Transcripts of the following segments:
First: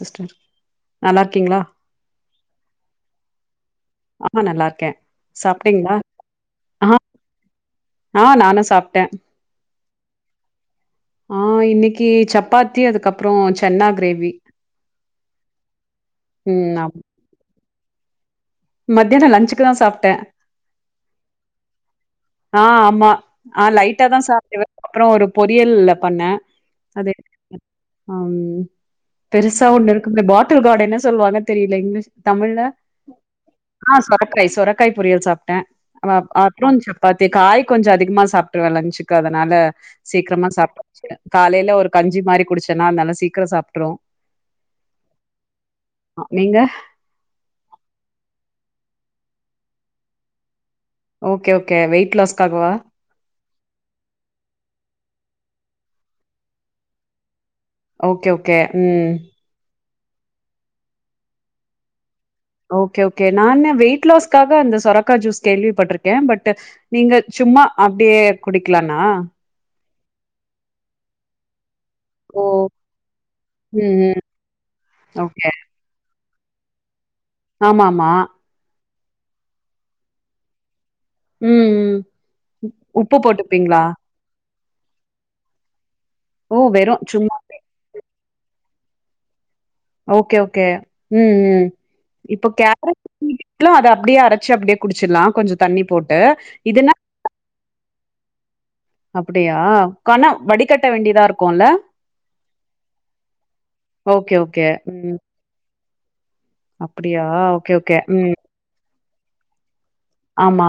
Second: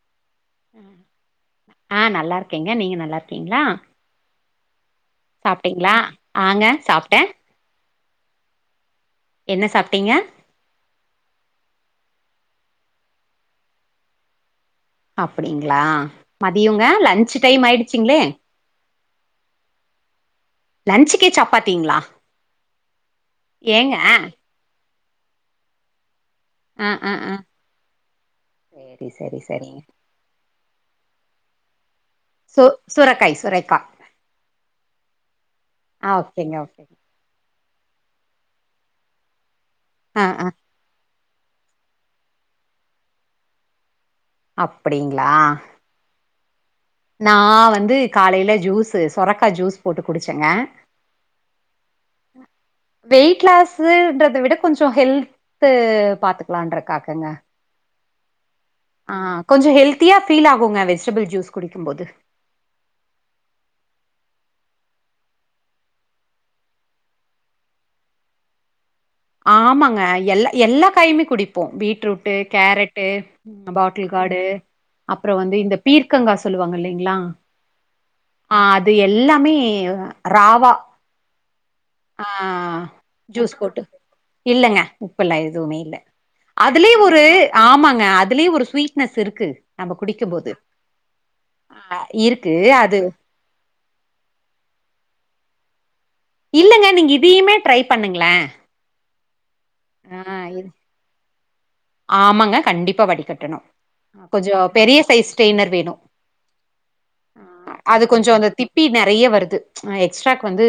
Sister நல்லா இருக்கீங்களா ஆஹ் நல்லா இருக்கேங்க நீங்க நல்லா இருக்கீங்களா ஆமா நல்லாருக்கே சாப்ட்டிங்ளா ஆங்க சாப்ட்ட ஆ நானு சாப் ட்ட சாப்ட்டீங்க ஆ இன்னைக் கி சப்பாத்தி அதுக்கப்பற சன்னா கிரேவி அப்படிங்ளா மதியங்க லன்ச் டைம் ஆயிடு ச்சுங்ளே மத்யான லன்ச்சுக்குதா சாப்ட்ட லன்ச்சுக்கே சப்பாத்திங்களா ஆ ஆமா ஆ ஏங்க லைட்டாதா சாப்டுவ அப்பற ஒரு பொரியல்ல பண்ண ஆ ஆ அது ஆ ம் சேரி சேரி பெருசா சரிங்க ஒண்ணு இருக்கும்ல பாட்டில் கார்டு என்ன சொல்வாங்க தெரில இங்கிலீஷ் தமிழ்ல சு சுரக்காய் சுரைக்கா ஆ சொரக்காய் சொரக்காய் பொரியல் சாப்ட்ட அ ஆ ஓகேங்க அப்ற ஓகேங்க காய் கொஞ்ச அதிகமா சாப்ட்ருவ லன்ச்சுக்கு அதனால ஆ ஆ சீக்ரமா சாப்ட்டு முடிச்சிட்ட காலையில ஒரு கஞ்சி மாரி குடிச்சனா அதனால சீக்கர சாப்ட்ருவோ அப்படிங்ளா நீங்க நா வந்து காலைல ஜூஸு சொரக்கா ஜூஸ் போட்டு குடிச்சங்க ஓகே ஓகே வெயிட் லாஸ்க்காகவா வெயிட் லாஸ்ன்றத விட கொஞ்ச ஹெல்த் து பாத்துக்கலான்றக்காகங்க ஓகே ஓ ஆ கொஞ்ச ஹெல்த் தியா ஃபீல் ஆகுங்க வெஜிடபிள் ஜூஸ் குடிக்கும் போது ஓகே ஓகே நானு வெயிட் லாஸ்க்காக அந்த சொரக்கா ஜூஸ் கேள்விப்பட்ருக்கே பட் நீங்க சும்மா அப்டியே குடிக்கலா ஆமாங்க எல்லா எல்லா காயுமே குடிப்போ பீட் ரூட்டு, ஓ கேரட்டு, ம் பாட்டில் ம் கார்டு, அப்பறோ வந்து இந்த பீர் க்கங்கா சொல்லுவாங்க இல்லங்ளா ஆமா ஆமா து எல்லாமே ராவா ம், ஆ ம் உப்பு போட்டுப்பீங்ளா இல்லைங்க உப்பு எல்லா எதுமே இல்ல ஓ அதுலே வெறு ஒரு சும்மாவே ஆமாங்க அ அதுலயே ஒரு ஸ்வீட்னஸ் இருக்கு நம்ம ஓகே குடிக்கும்போது. ஓகே ம் ம் இப்போ இருக்கு. கேரட் அது பீட்ரூட்லா அத அப்டியே அரைச்சு அப்டியே குடிச்சிட்லா கொஞ்சோ தண்ணி போட் இல்லங்க நீங்க இதையுமே ட்ரை பண்ண பண்ணுங்களே அப் யா கணம் வடிகட்ட வேண்டியதா இருக்கு ஆமாங்க கண்டிப்பா வடிகட்டணு ஓகே கொஞ்சோ பெரிய சைஸ் ஸ்டெயினர் வேணு அப்பிடியா ஓகே ஓகே கொஞ்சோ உம் அந்த திப்பி நெறைய வருது எக்ஸ்ட்ராக்கு வந்து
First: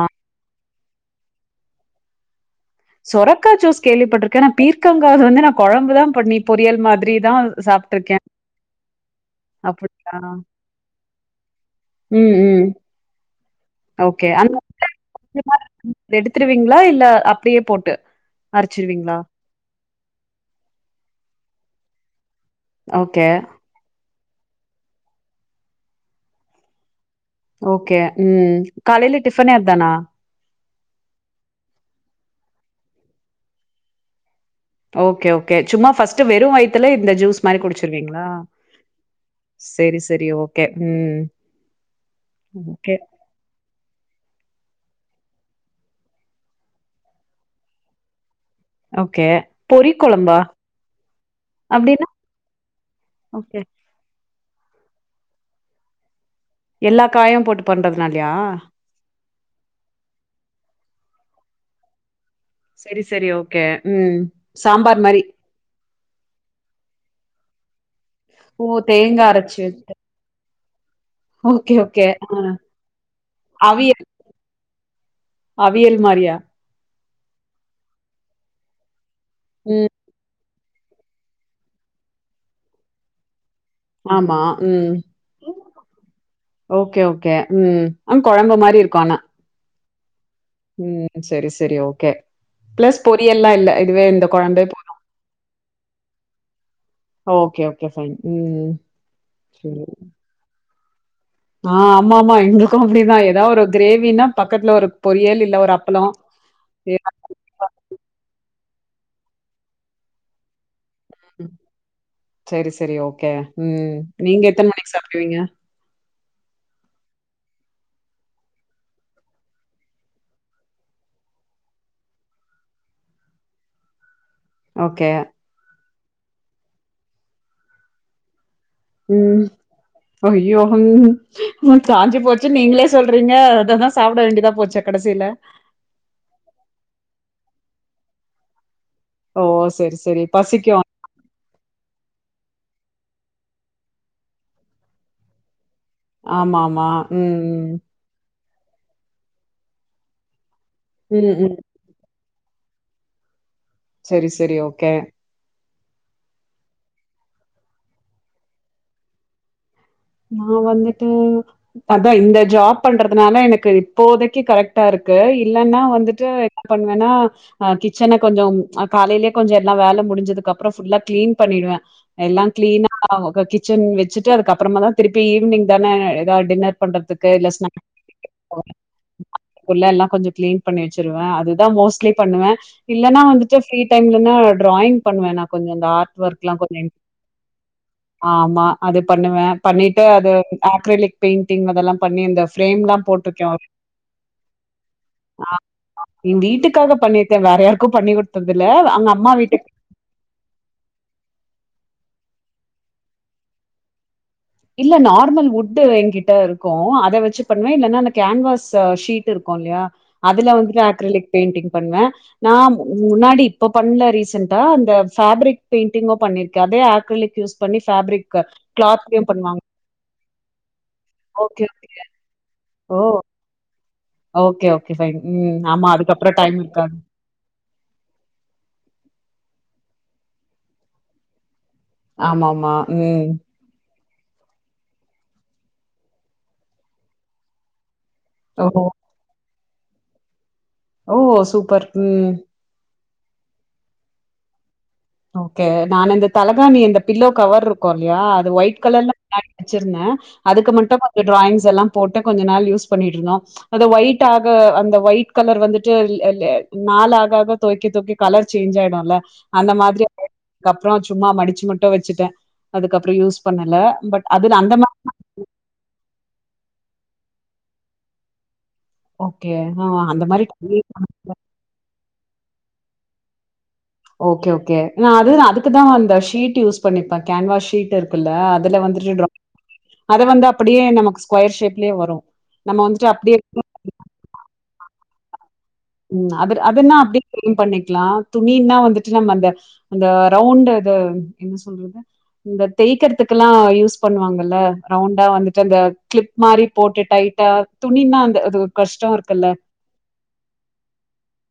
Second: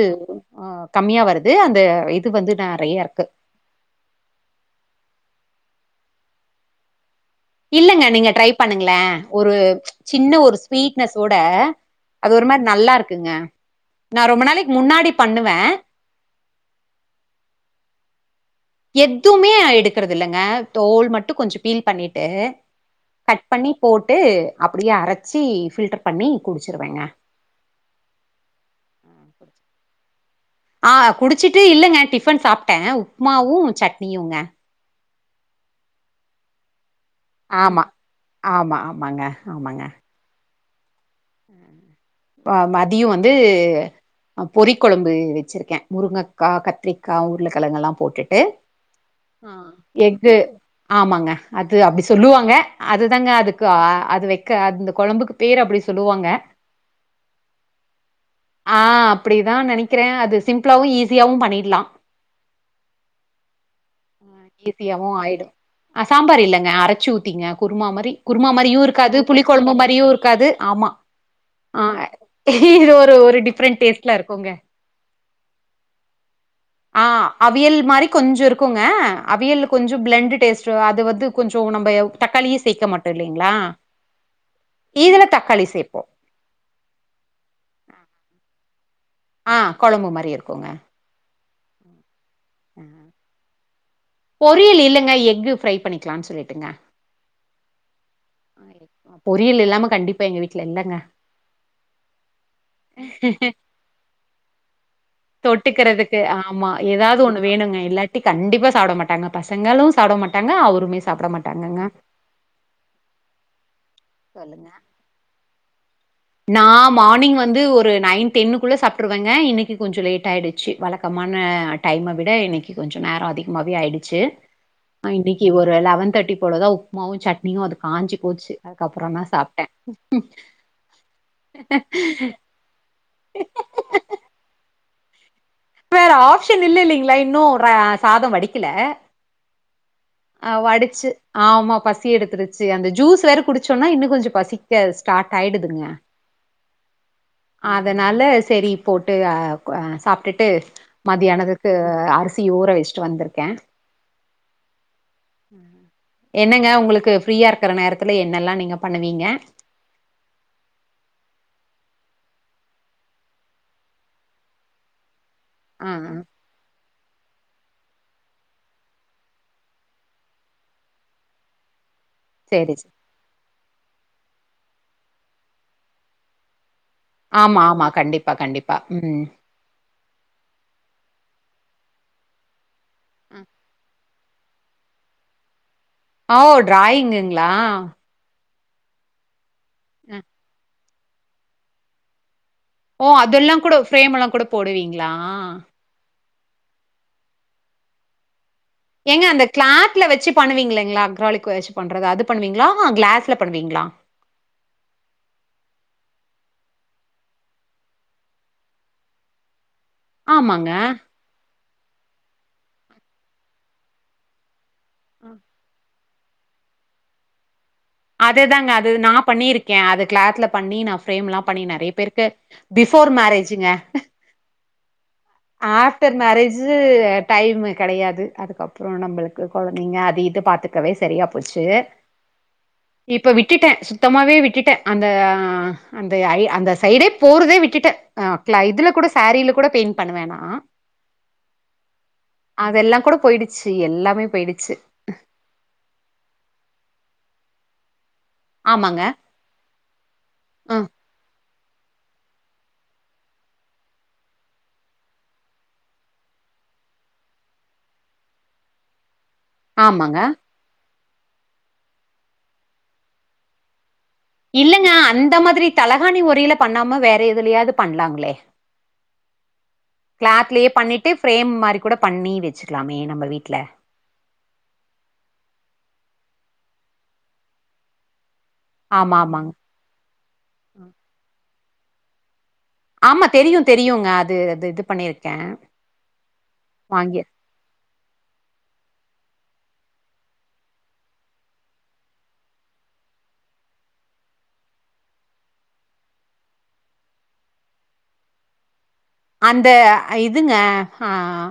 கம்மியா வருது அந்த இது வந்து நெறைய இருக்கு சொரக்கா ஜுஸ் கேள்விப்பட்டிருக்க ஆனா பீர்க்கங்கா வந்து நா கொழம்பு தா பண்ணி பொறியல் மாதிரி தான் இல்லங்க சாப்ட்டுருக்கேன் நீங்க ட்ரை பண்ணுங்களே ஒரு அப்டியா சின்ன ஒரு ஸ்வீட்னஸ்சோட அது ம் ஒரு மாரி ம் நல்லா இருக்குங்க நா ஓகே ரொம்ப அ நாளைக்கு முன்னாடி கொ பண்ணுவே எடுத்துருவீங்களா இல்ல அப்டியே போட்டு அரைச்சிருவீங்களா? எத்வுமே நா எ கிறது இல்லங்க தோல் மட்டு கொஞ்சோ பீல் பண்ணிட்டு டு ஓகே கட் பண்ணி போட்டு அப்பிடியே அரச்சு ஃபில்டர் பண்ணி குடிச்சிருவேங்க ஓகே உம் காலில டிஃபன்யே அதானா ஆஹ் குடிச்சிட்டு இல்லங்க டிஃபன் சாப்பிட்டே உப்மாவு சட்னியும்ங்க ஓகே ஓகே சும்மா ஃபர்ஸ்ட் வெறு வயித்துல இந்த ஜூஸ் மாரி ஆமா குடிச்சிருவீங்களா ஆமா செரி செரி ஓ கே ஓகே, மதியம் வந்து பொறி கொழம்பு வெச்சுருக்கே முருங்கக்கா கத்திரிக்கா உருளக்கெழங்குலா போட்டுட்டு ஓகே. ஆஹ் பொறி எஃகு குழம்பா? ஆமாங்க அது அப்டி அப்டின்னா? சொல்லுவாங்க அதுதாங்க ஓகே. அதுக்கு அது வைக்க அது இந்த கொழம்புக்கு பேர் அப்டி சொல்லுவாங்க எல்லா காயும் போட்டு பண்றதுனாலயா? ஆஹ் அப்டிதா நெனைக்கிற அது சிம்பிளாவு ஈஸி ஈசியாவு பண்ணிறலா சரி, சரி. ஓகே. ம். சாம்பார் ஈஸியாவு மாரி. ஆயிடு அஹ் சாம்பார் இல்லங்க அரச்சு ஊத்திங்க குருமா மாரி குருமா ஓ! மாரியு இருக்காது தேங்கா புளி அரைச்சு கொழம்பு வச்சு. மாரியு இருக்காது ஆமா ஓகே ஆ ஓகே ஆஹ இது ஒரு ஒரு டிஃப்ரெண்ட் அவியல் டேஸ்ட்ல இருக்குங்க அவியல் மாரியா ஆஹ் அவியல் மாரி கொஞ்சோ இருக்குங்க அவியல் ம். கொஞ்சம் பிளண்ட் டேஸ்ட் அது வந்து கொஞ்சம் நம்ம தக்காளியே சேர்க்க மாட்டோம் இல்லைங்களா ஆமா உம் இதுல தக்காளி சேப்போ ஓகே ஓகே உம் அ குழம்பு மாதிரி இருக்கு கண ஆஹ் குழம்பு மாதிரி இருக்கும் உம் சரி சரி சரி ஓகே ப்ளஸ் பொரியல் எல்லாம் இல்லே இதுவேண்டும் பொறியல் இல்லேங்க எக்கு ஃப்ரை பண்ணிக்கலாம்ன்னு சொல்லிட்டுங்க ஓகே ஓகே ஃபைன் ம். பொரியல் இல்லாம கண்டிப்பா எங்க வீட்டுல இல்லங்க ஆஹ் ஆமா ஆமா எங்களுக்கும் அப்படிதான் ஏதாவது ஒரு கிரேவினா பக்கத்துல ஒரு பொரியல் இல்ல ஒரு அப்பளம் தொட்டுக்கிறதுக்கு ஆமா ஏதாவது ஒண்ணு வேணுங்க இல்லாட்டி கண்டிப்பா சாப்ட மாட்டாங்க பசங்களும் சாப்ட மாட்டாங்க அவருமே சாப்ட ம் மாட்டாங்கங்க சரி சரி ஓகே உம் நீங்க சொல்லுங்க எத்தனை மணிக்கு சாப்பிடுவீங்க நான் மார்னிங் வந்து ஒரு நைன் டென்னுக்குள்ள சாப்பிட்டுருவேங்க இன்னைக்கு கொஞ்சம் லேட் ஆயிடுச்சு வழக்கமான டைம விட இன்னைக்கு கொஞ்சம் நேரம் அதிகமாவே ஆயிடுச்சு ஓகே ஆஹ் இன்னைக்கு ஒரு லெவன் தட்டி போடுதா உப்புமாவும் சட்னியும் அது காஞ்சு போச்சு அதுக்கப்புறம் தான் சாப்டேன் உம் காஞ்சு போச்சு நீங்களே சொல்றீங்க அத தான் சாப்பிட வேண்டியதா போச்சு கடைசியிலே வேற ஆப்ஷன் இல்லே இல்லைங்களா இன்னும் சாதம் வடிக்கலே ஓ சரி சரி ஆஹ் பசிக்கு வடிச்சு ஆமா பசி எடுத்துருச்சு சரி அந்த ஜூஸ் வேறு குடிச்சோன்னா இன்னும் கொஞ்சம் பசிக்க ஸ்டார்ட் ஆகிடுதுங்க ஆமா ஆமா உம் உம் அதனால சரி போட்டு சாப்பிட்டுட்டு ம் ம் ம் மத்தியானதுக்கு அ அரிசி ஊற வச்சிட்டு வந்திருக்கேன் சரி சரி ஓகே என்னங்க உங்களுக்கு ஃப்ரீயா இருக்கற நேரத்துல என்னெல்லா நீங்க பண்ணுவீங்க நான் வந்துட்டு அதான் இந்த ஜாப் பண்றதுனால எனக்கு இப்போதைக்கு கரெக்ட்டா இருக்கு இல்லன்னா ஆ ஆ வந்துட்டு என்ன பண்ணுவன்னா ஆஹ் கிச்சன கொஞ்சம் காலைலயே கொஞ்சம் எல்லா வேலை முடிஞ்சதுக்கு அப்புறம் ஃபுல்லா கிளீன் பண்ணிடுவேன் எல்லாம் சேரி சே கிளீனா [inaudible] கிச்சன் வச்சுட்டு அதுக்கப்புறமா தான் திருப்பி ஈவினிங்தான ஏதாவது டின்னெர் பண்றதுக்கு இல்ல ஆமா ஆமா ஸ்நேக்ஸ் கண்டிப்பா கண்டிப்பா ம் எல்லாம் கொஞ்சம் கிளீன் பண்ணி வச்சிருவேன் அது ப்பா மோஸ்ட்லி பண்ணுவே இல்லன்னா அ. வந்துட்டு பிரிட் டைம் இல்லனா டிராயிங் பண்ணுவே நான் கொஞ்சோ இந்த ஆர்ட் ஓ ஒர்க்லா கொஞ்சோ டிராயிங்குங்களா ஆமா அது பண்ணுவே பண்ணிட்டு அ. அது அக்ரலிக் பெயிண்டிங் அதெல்லாம் பண்ணி அந்த ஓ அதெல்லா கூட ஃப்ரேம்லா கூட போடுவீங்களா ம் வீட்டுக்காக பண்ணிருக்கே வேற யாருக்கு பண்ணி குடுத்ததில்ல. அங்க ஏங்க அம்மா அந்த வீட்டுக்கு கிளாத்ல வச்சு பண்ணுவீங்களேங்களா அக்ராளிக்கு ச்சு பண்றது அது பண்ணுவீங்களா கிளாஸ்ல பண்ணுவீங்களா இல்ல நார்மல் வுட் என்கிட்ட இருக்கும் அத வச்சு பண்ணுவே இல்லன்னா அந்த கேன்வாஸ் ஷீட் இருக்கு இல்லையா அதுல ஆமாங்க வந்துட்டு அக்ரலிக் பெய்ண்டிங் பண்ணுவே நான் முன்னாடி இப்ப பண்ணல ரீசண்டா அந்த ஃபேபரிக் பெயிண்ட் [unintelligible] பண்ணிருக்கே அதே ஆர்க்களிக் யூஸ் பண்ணி பேப்ரிக் அதேதாங்க அது கிளாத் நா பண்ணியிருக்கே அது கிளாத்ல பண்ணி நான் பிரேம்லா பண்ணி ஓகே, நிறைய ஓகே. பேருக்கு ஓ! பீபோர் மேரேஜுங்க ஓகே, ஓகே. ஃபைன். ம். ஆமா ஆப்டர் அதுக்கப்புறம் டைம் மேரேஜு இருக்காது. டைம் கிடையாது அதுக்கப்புறோ நம்மளுக்கு குழந்தைங்க அது இது பாத்துக்கவே சரியா போச்சு ஆமாமா ம். இப்ப விட்டுட்டே சுத்தமாவே விட்டுட்டே அந்த அந்த ஐ அந்த சைடே போறதே விட்டுட்டே ஆா க்ல ஓஹோ இதுல கூட சேரிலக் கூட பெயிண்ட் பண்ணுவேன் நா ஓ சூப்பர் உம் அதெல்லா கூட போயிடுச்சு எல்லாமே போயிடுச்சு ஓகே நான் இந்த தலகாணி இந்தந்த பில்லோ கவர் இருக்கு இல்லயா அது ஒயிட் ஆமாங்க கலர் வச்சிருந்தேன் அதுக்கு ஆ மட்டும் கொஞ்சம் டிராயிங் எல்லா போட்டு கொஞ்ச நாள் யூஸ் பண்ணிட்டு இருந்தோ அத ஒயிட் ஆக அந்த ஒயிட் கலர் வந்துட்டு நால ஆக ஆ துவக்க துவக்க கலர் சேஞ்ச் ஆயிடும்ல்ல அந்த மாதிரி ஆமாங்க அப்புறம் சும்மா மடிச்சு மட்டும் வச்சுட்டேன் அதுக்கப்புறோ யூஸ் பண்ணல பட் அது அந்த இல்லங்க மாரி அந்த மாதிரி தலகாணி உறையில பண்ணாம வேற எதுலயாவது பண்ணலாங்களே ஓகே. ஆ அந்த மாரி கிளாத்லயே பண்ணிட்டு பிரேம் மாதிரி கூட பண்ணி வச்ச வச்சுக்கலாமே நம்ம வீட்டுல ஓகே ஓகே நா அது அதுக்குதான் அந்த ஷீட் யூஸ் பண்ணிப்பே கேன்வாஸ் ஷீட் இருக்குல்ல அதுல வந்துட்டு ஆமா டிரா ஆமாங்க அதை வந்து அப்படியே நமக்கு ஸ்கொயர் ஷேப் யே வரும் ஆமா தெரியும் தெரியுங்க அது அது இது பண்ணியிருக்கு க உம் அது அதனா அப்டிக் பண்ணிக்கலா துணின்னா வந்துட்டு நம்ப அந்த ரவுண்டது இந்த தேய்கிறதுக்கெல்லா யூஸ் பன்னுவாங்கள ரவுண்டவந்துட்டு அந்த கிளிப்மாரி போட்டு டைட்டா துணிணா அந்த கஷ்டோ இருக்குல்ல அந்த இதுங்க ஆஹ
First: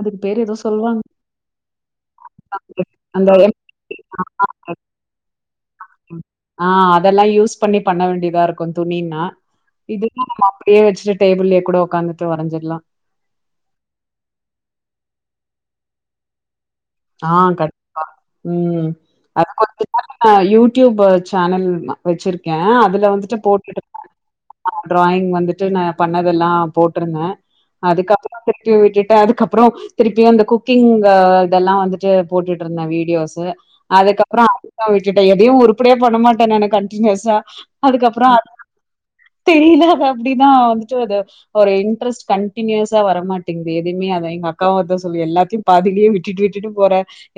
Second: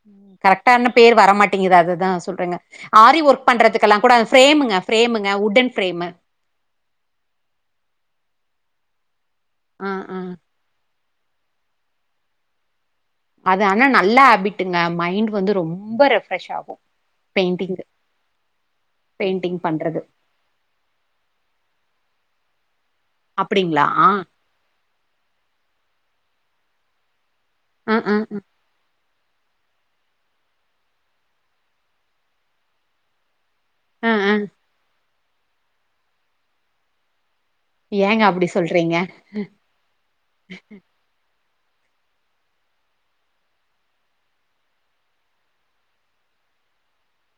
அதுக்கு பேரு ஏதோ கரெக்டான சொல்லுவாங்க பேர் வரமாட்டேங்குது அததுதான் சொல்றங்க ஆரி அந்த ஒர்க் எம் பண்றதுல்லா கூட பிரேமுங்க பிரேமுங்க வுட்டன் பிரேமு துணின்மா இதுல்லா நம்ம அப்டியே வச்சட்டு டேபிள்லயே கூட கூட்காந்துட்டு வரைஞ்சிடலா அது ஆனா நல்ல ஹேபிட்டுங்க மைண்ட் வந்து ரொம்ப ரெஃப்ரெஷ் ஆகும் ஆஹ் கண்டிப்பா உஹம் அத பெயிண்டிங் கொஞ்சோ பண்றது நாள்ல யூடியூப் சேனல் வச்சிருக்கே ஹஅது வந்துட்டு போட்டு அப்டிங்களா ஆ ட்ராயிங் வந்துட்டு நா பண்ணதெல்லா போட்டிருந்தே ஆ ஆ அதுக்கப்புறம் திருப்பி விட்டுட்டு அதுக்கப்புறோ திருப்பியு அந்த குக்கிங் இதெல்லா வந்துட்டு போட்டுட்டு இருந்தேன் வீடியோஸ்சு ஆ ஆ அதுக்கப்றோ அக்காவிட்டு விட்டுட்ட எதையு உறுப்டியா பண்ணமாட்டே நானு கண்டினியஸ்ஸா ஏங்க அதுக்கப்புறோ அப்டி அகு சொல்றீங்க தெரில அப்டிதா வந்துட்டு அது ஒரு இன்டரஸ்ட் கண்டினியூஸா வர மாட்டேங்குது எதுவுமே அதான் எங்க அக்காவு அதா சொல்லு எல்லாத்தையு பாதிலயே விட் டுட்டு விட்டுட்டு போற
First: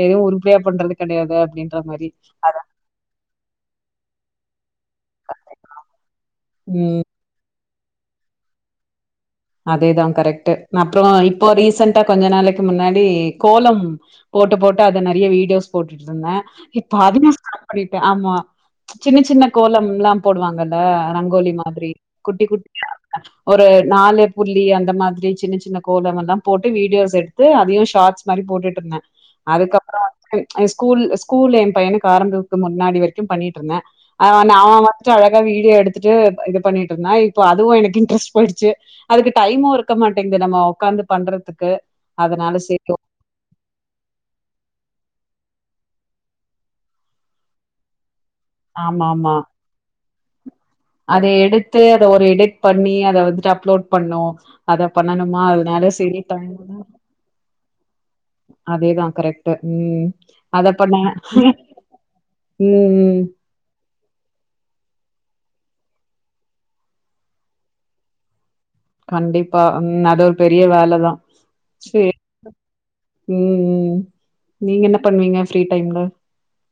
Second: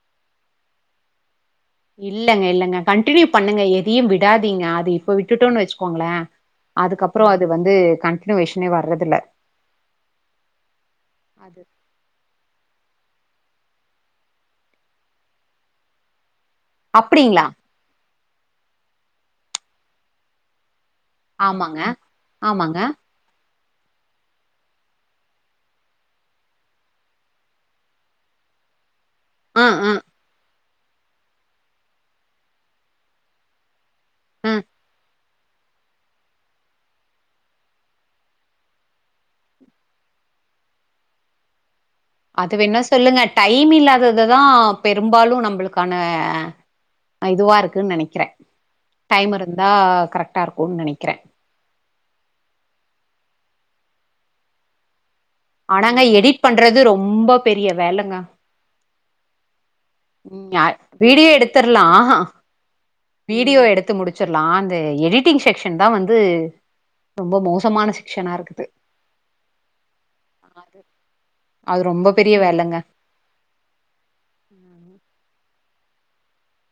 எதும் உறுப்படியா பண்றது கெடையாது அப்டின்ற மாரி இல்லங்க அதா இல்லங்க கண்டினியூ பண்ணுங்க எதையு விட் விடாதிங்க அது இப்போ விட்டுட்டோன் வெச்சுக்கோங்களே ம் அதுக்கப்றோ அது வந்து கண்டினியூஷனே வர்றதில்ல அதேதா கரெக்ட்டு அப்றோ இப்போ அது ரீசன்ட்டா கொஞ்ச நாளைக்கு முன்னாடி கோலம் போட்டு போட்டு அத நெறையா வீடியோஸ் போட்டுட்ருந்தே இப்போ அதுமே அப்டிங்களா ஸ்டாப் பண்ணிட்ட ஆமா சின்ன சின்ன கோலம்லா போடுவாங்க ல்ல ரங்கோலி ஆமாங்க மாதிரி குட்டி ஆமாங்க குட்டியா ஒரு நாலு புள்ளி அந்த மாதிரி சின்ன சின்ன கோலமெல்லா போட்டு வீடியோஸ் எடுத்து அதையு ஷார்ட்ஸ் மாரி போட்டுட்ருந்த ஆ ஆ அதுக்கப்ற வந்து எ ஸ்கூல் ஸ்கூல் எம் பையனுக்கு ஆரம்பிக்கு முன்னாடி வரைக்கு பண்ணிட்ருந்த ஆ நா அவ வன்ட்டு அது வரைக் கு வீடியோ எடுத்துட்டு இது பண்ணிட்ருந்தா இப்ப அதுவு எனக்கு இன்ட்ரெஸ்ட் போயிடுச்சு அதுக்கு டைமு இருக்க மாட்டேங்து நம்ம உக்காந்து பண்றதுக்கு அது அதனால வேணா சேரி சொல்லுங்க டைம் இல்லாததுதா பெரும்பாலு நம்புளுக்கான இதுவா இருக்குன் நெனைக்கிற ஆமாமா இருக்கும்னு நெனைக்கிறேன். அத எடுத்து அத ஒரு எடிட் பண்ணி அத வந்துட்டு அப்லோட் பண்ணு அத பண்ணணுமா அதனால ஆனாங்க சேரி எடிட் டைம் பண்றது ரொம்ப பெரிய வேலங்க கரெக்ட்டு ம் அ அத பண்ணங்க வீடியோ எடுத்துர்லாம். ம் ம் வீடியோ எடுத்து முடிச்சர்லா அந்த எடிட்டிங் செக்க்ஷன்தா வந்து ரொம்ப மோசமான செக்க்ஷனா இருக்குது கண்டிப்பா ம் அது ஒரு பெரிய அது வேலதா அது ரொம்ப சேர் பெரிய வேலங்க. ம் ம் நீங்க என்ன பண்ணுவிங்க ஃப்ரீ டைம்ல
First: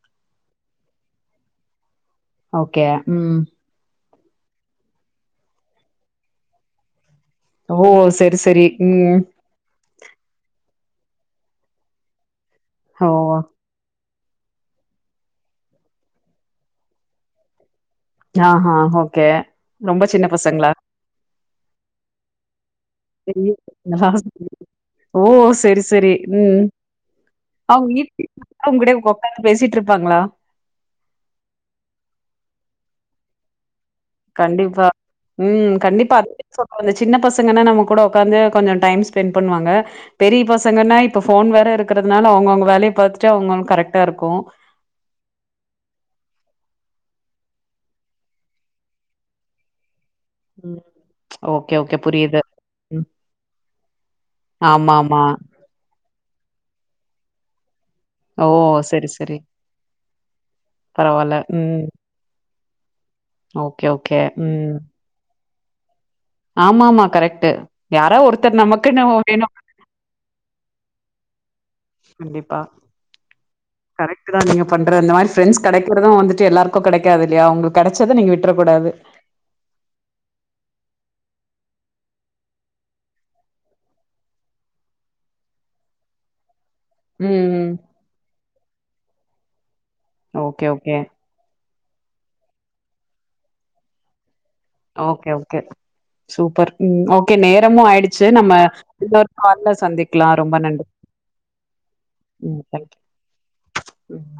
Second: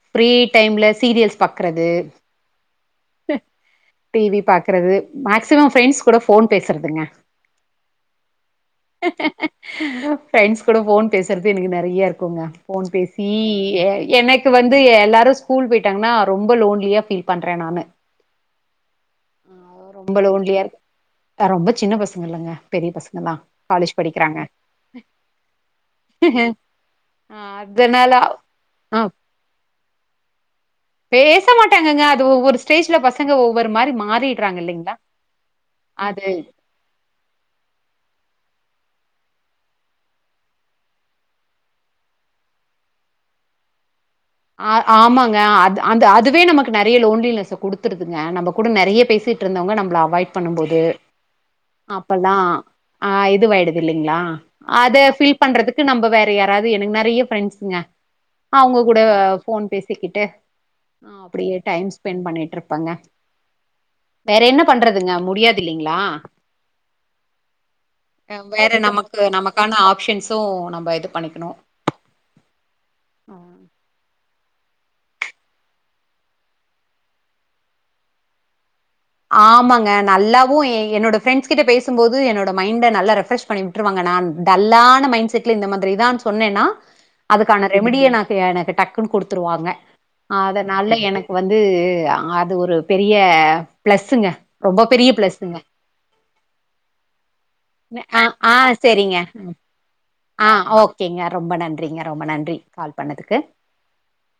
ஃப்ரீ டைம்ல சீரியல்ஸ் பாக்றது க்கே ம் டி வி பாக்கறது மேக்சிமம் ஃப்ரெண்ட்ஸ் கூட ஃபோன் பேசறதுங்க ஓ சரி சரி ம் ஃப்ரெண்ட்ஸ் கூட ஃபோன் பேசறது எனக்கு நெறையா இருக்குங்க ஃபோன் ஓ பேசி ஏய் எனக்கு வந்து எல்லாரு ஸ்கூல் போயிட்டாங்கனா ரொம்ப லோன்லியா ஃபீல் பண்றே நானு யா ஹா ஓகே ஆ ரொம்பச் ரொம்ப சின்ன லோன்லியா பசங்களா இருக்கு அ ரொம்ப சின்ன பசங்க இல்லங்க பெரிய பசங்கதா காலேஜ் படிக்கிறாங்க [unintelligible] ஓ செரி செரி ம் ஆ அவங்க அதனால ஈர்க்கி அவுங்கிட்ட ஆ உக்காந்து பேசிட்டு இருப்பாங்ளா பேச மாட்டாங்கங்க அது ஒவ்வொரு ஸ்டேஜ்ல பசங்க ஒவ்வொரு மாரி மாறு கண்டிப்பா ம் கண்டிப்பா அது அத [inaudible] அ சின்னப் பசங்கன்னா நம்மக் கூட உக்காந்து கொஞ்சோ டைம் ஸ்பெண்ட் பண்வாங்க பெரிய பசங்கன்னா இப்ப ஃபோன் வேற இருக்கிறதுனால அவ்ங்கங்க வேலையப் பார்த்துட்டு அவ்ங்க கரெக்ட் அ ஆமாங்க அது அந்த அதுவே நமக்கு நெறைய லோன்லினெஸ்ஸ குடுத்துருதுங்க நம்ப கூட நெறைய பேசிட்டுருந்தவங்க நம்ப்ள அவாய்ட் ம் பண்ணும்போது ஓகே, ஓகே. அப்பல்லா புரியுது. ம். அ இதுவாயிடுது இல்லங்களா அத ஆமாமா. ஃபில் பண்றதுக்கு நம்ப வேற யார் ராது அது எனக்கு நெறைய ஃபிரெண்ட்ஸ்ங்க ஓ கூட சரி, சரி. ஃபோன் பேசிக்கிட்டு பரவால்ல. அப்டியே ம். டைம் ஸ்பெண்ட் பண்ணிகிட்ருப் பங்க ஓகே, ஓகே. வேற என்ன ம். பண்றதுங்க முடியாது தில்லிங்ளா ஆமாமா கரெக்ட்டு யாரா ஒருத்தர் வேற நமக்குன் நமக்கு ஒன் வேணு நமக்கான ஆப்ஷன்ஸு நம்ம இது பண்ணிக்கணு கண்டிப்பா கு தா நீங்க பண்றது இந்த மாரி ஃப்ரெண்ட்ஸ் கடைக்கிறது வந்துட்டு எல்லாருக்கு கடெக்காதுல்லையா உங்களுக்கு கெடச்சத நீங்க விட்றக்கூடாது ஆமாங்க நல்லாவும் என்னோட ஃப்ரெண்ட்ஸ் கிட்ட பேசும்போது என்னோட மைண்ட நல்லா ரெஃப்ரெஷ் பண்ணி விட்டுருவாங்க நா டல்லான மைண்ட் செட்ல இந்த மாதுரிதான் சொன்னேன்னா அதுக்கான ம். ரெமடியை நாநா கே எனக்கு டக் கு குடுத்துருவாங்க ஓகே, அதனால ஓகே. எனக்கு வந்து யா அது ஒரு பெரிய ப்ளஸுங்க ஓகே ஓகே சூப்பர் ம் ஓகே நேரமு ஆய்டுச்சு நம்ம இன்னொரு கால்ல சந்தி அ ஓகேங்க ரொம்ப நன்றிங்க ரொம்ப நன்றி ம். Call thank you. பண்ணதுக்கு ம். நன்றி.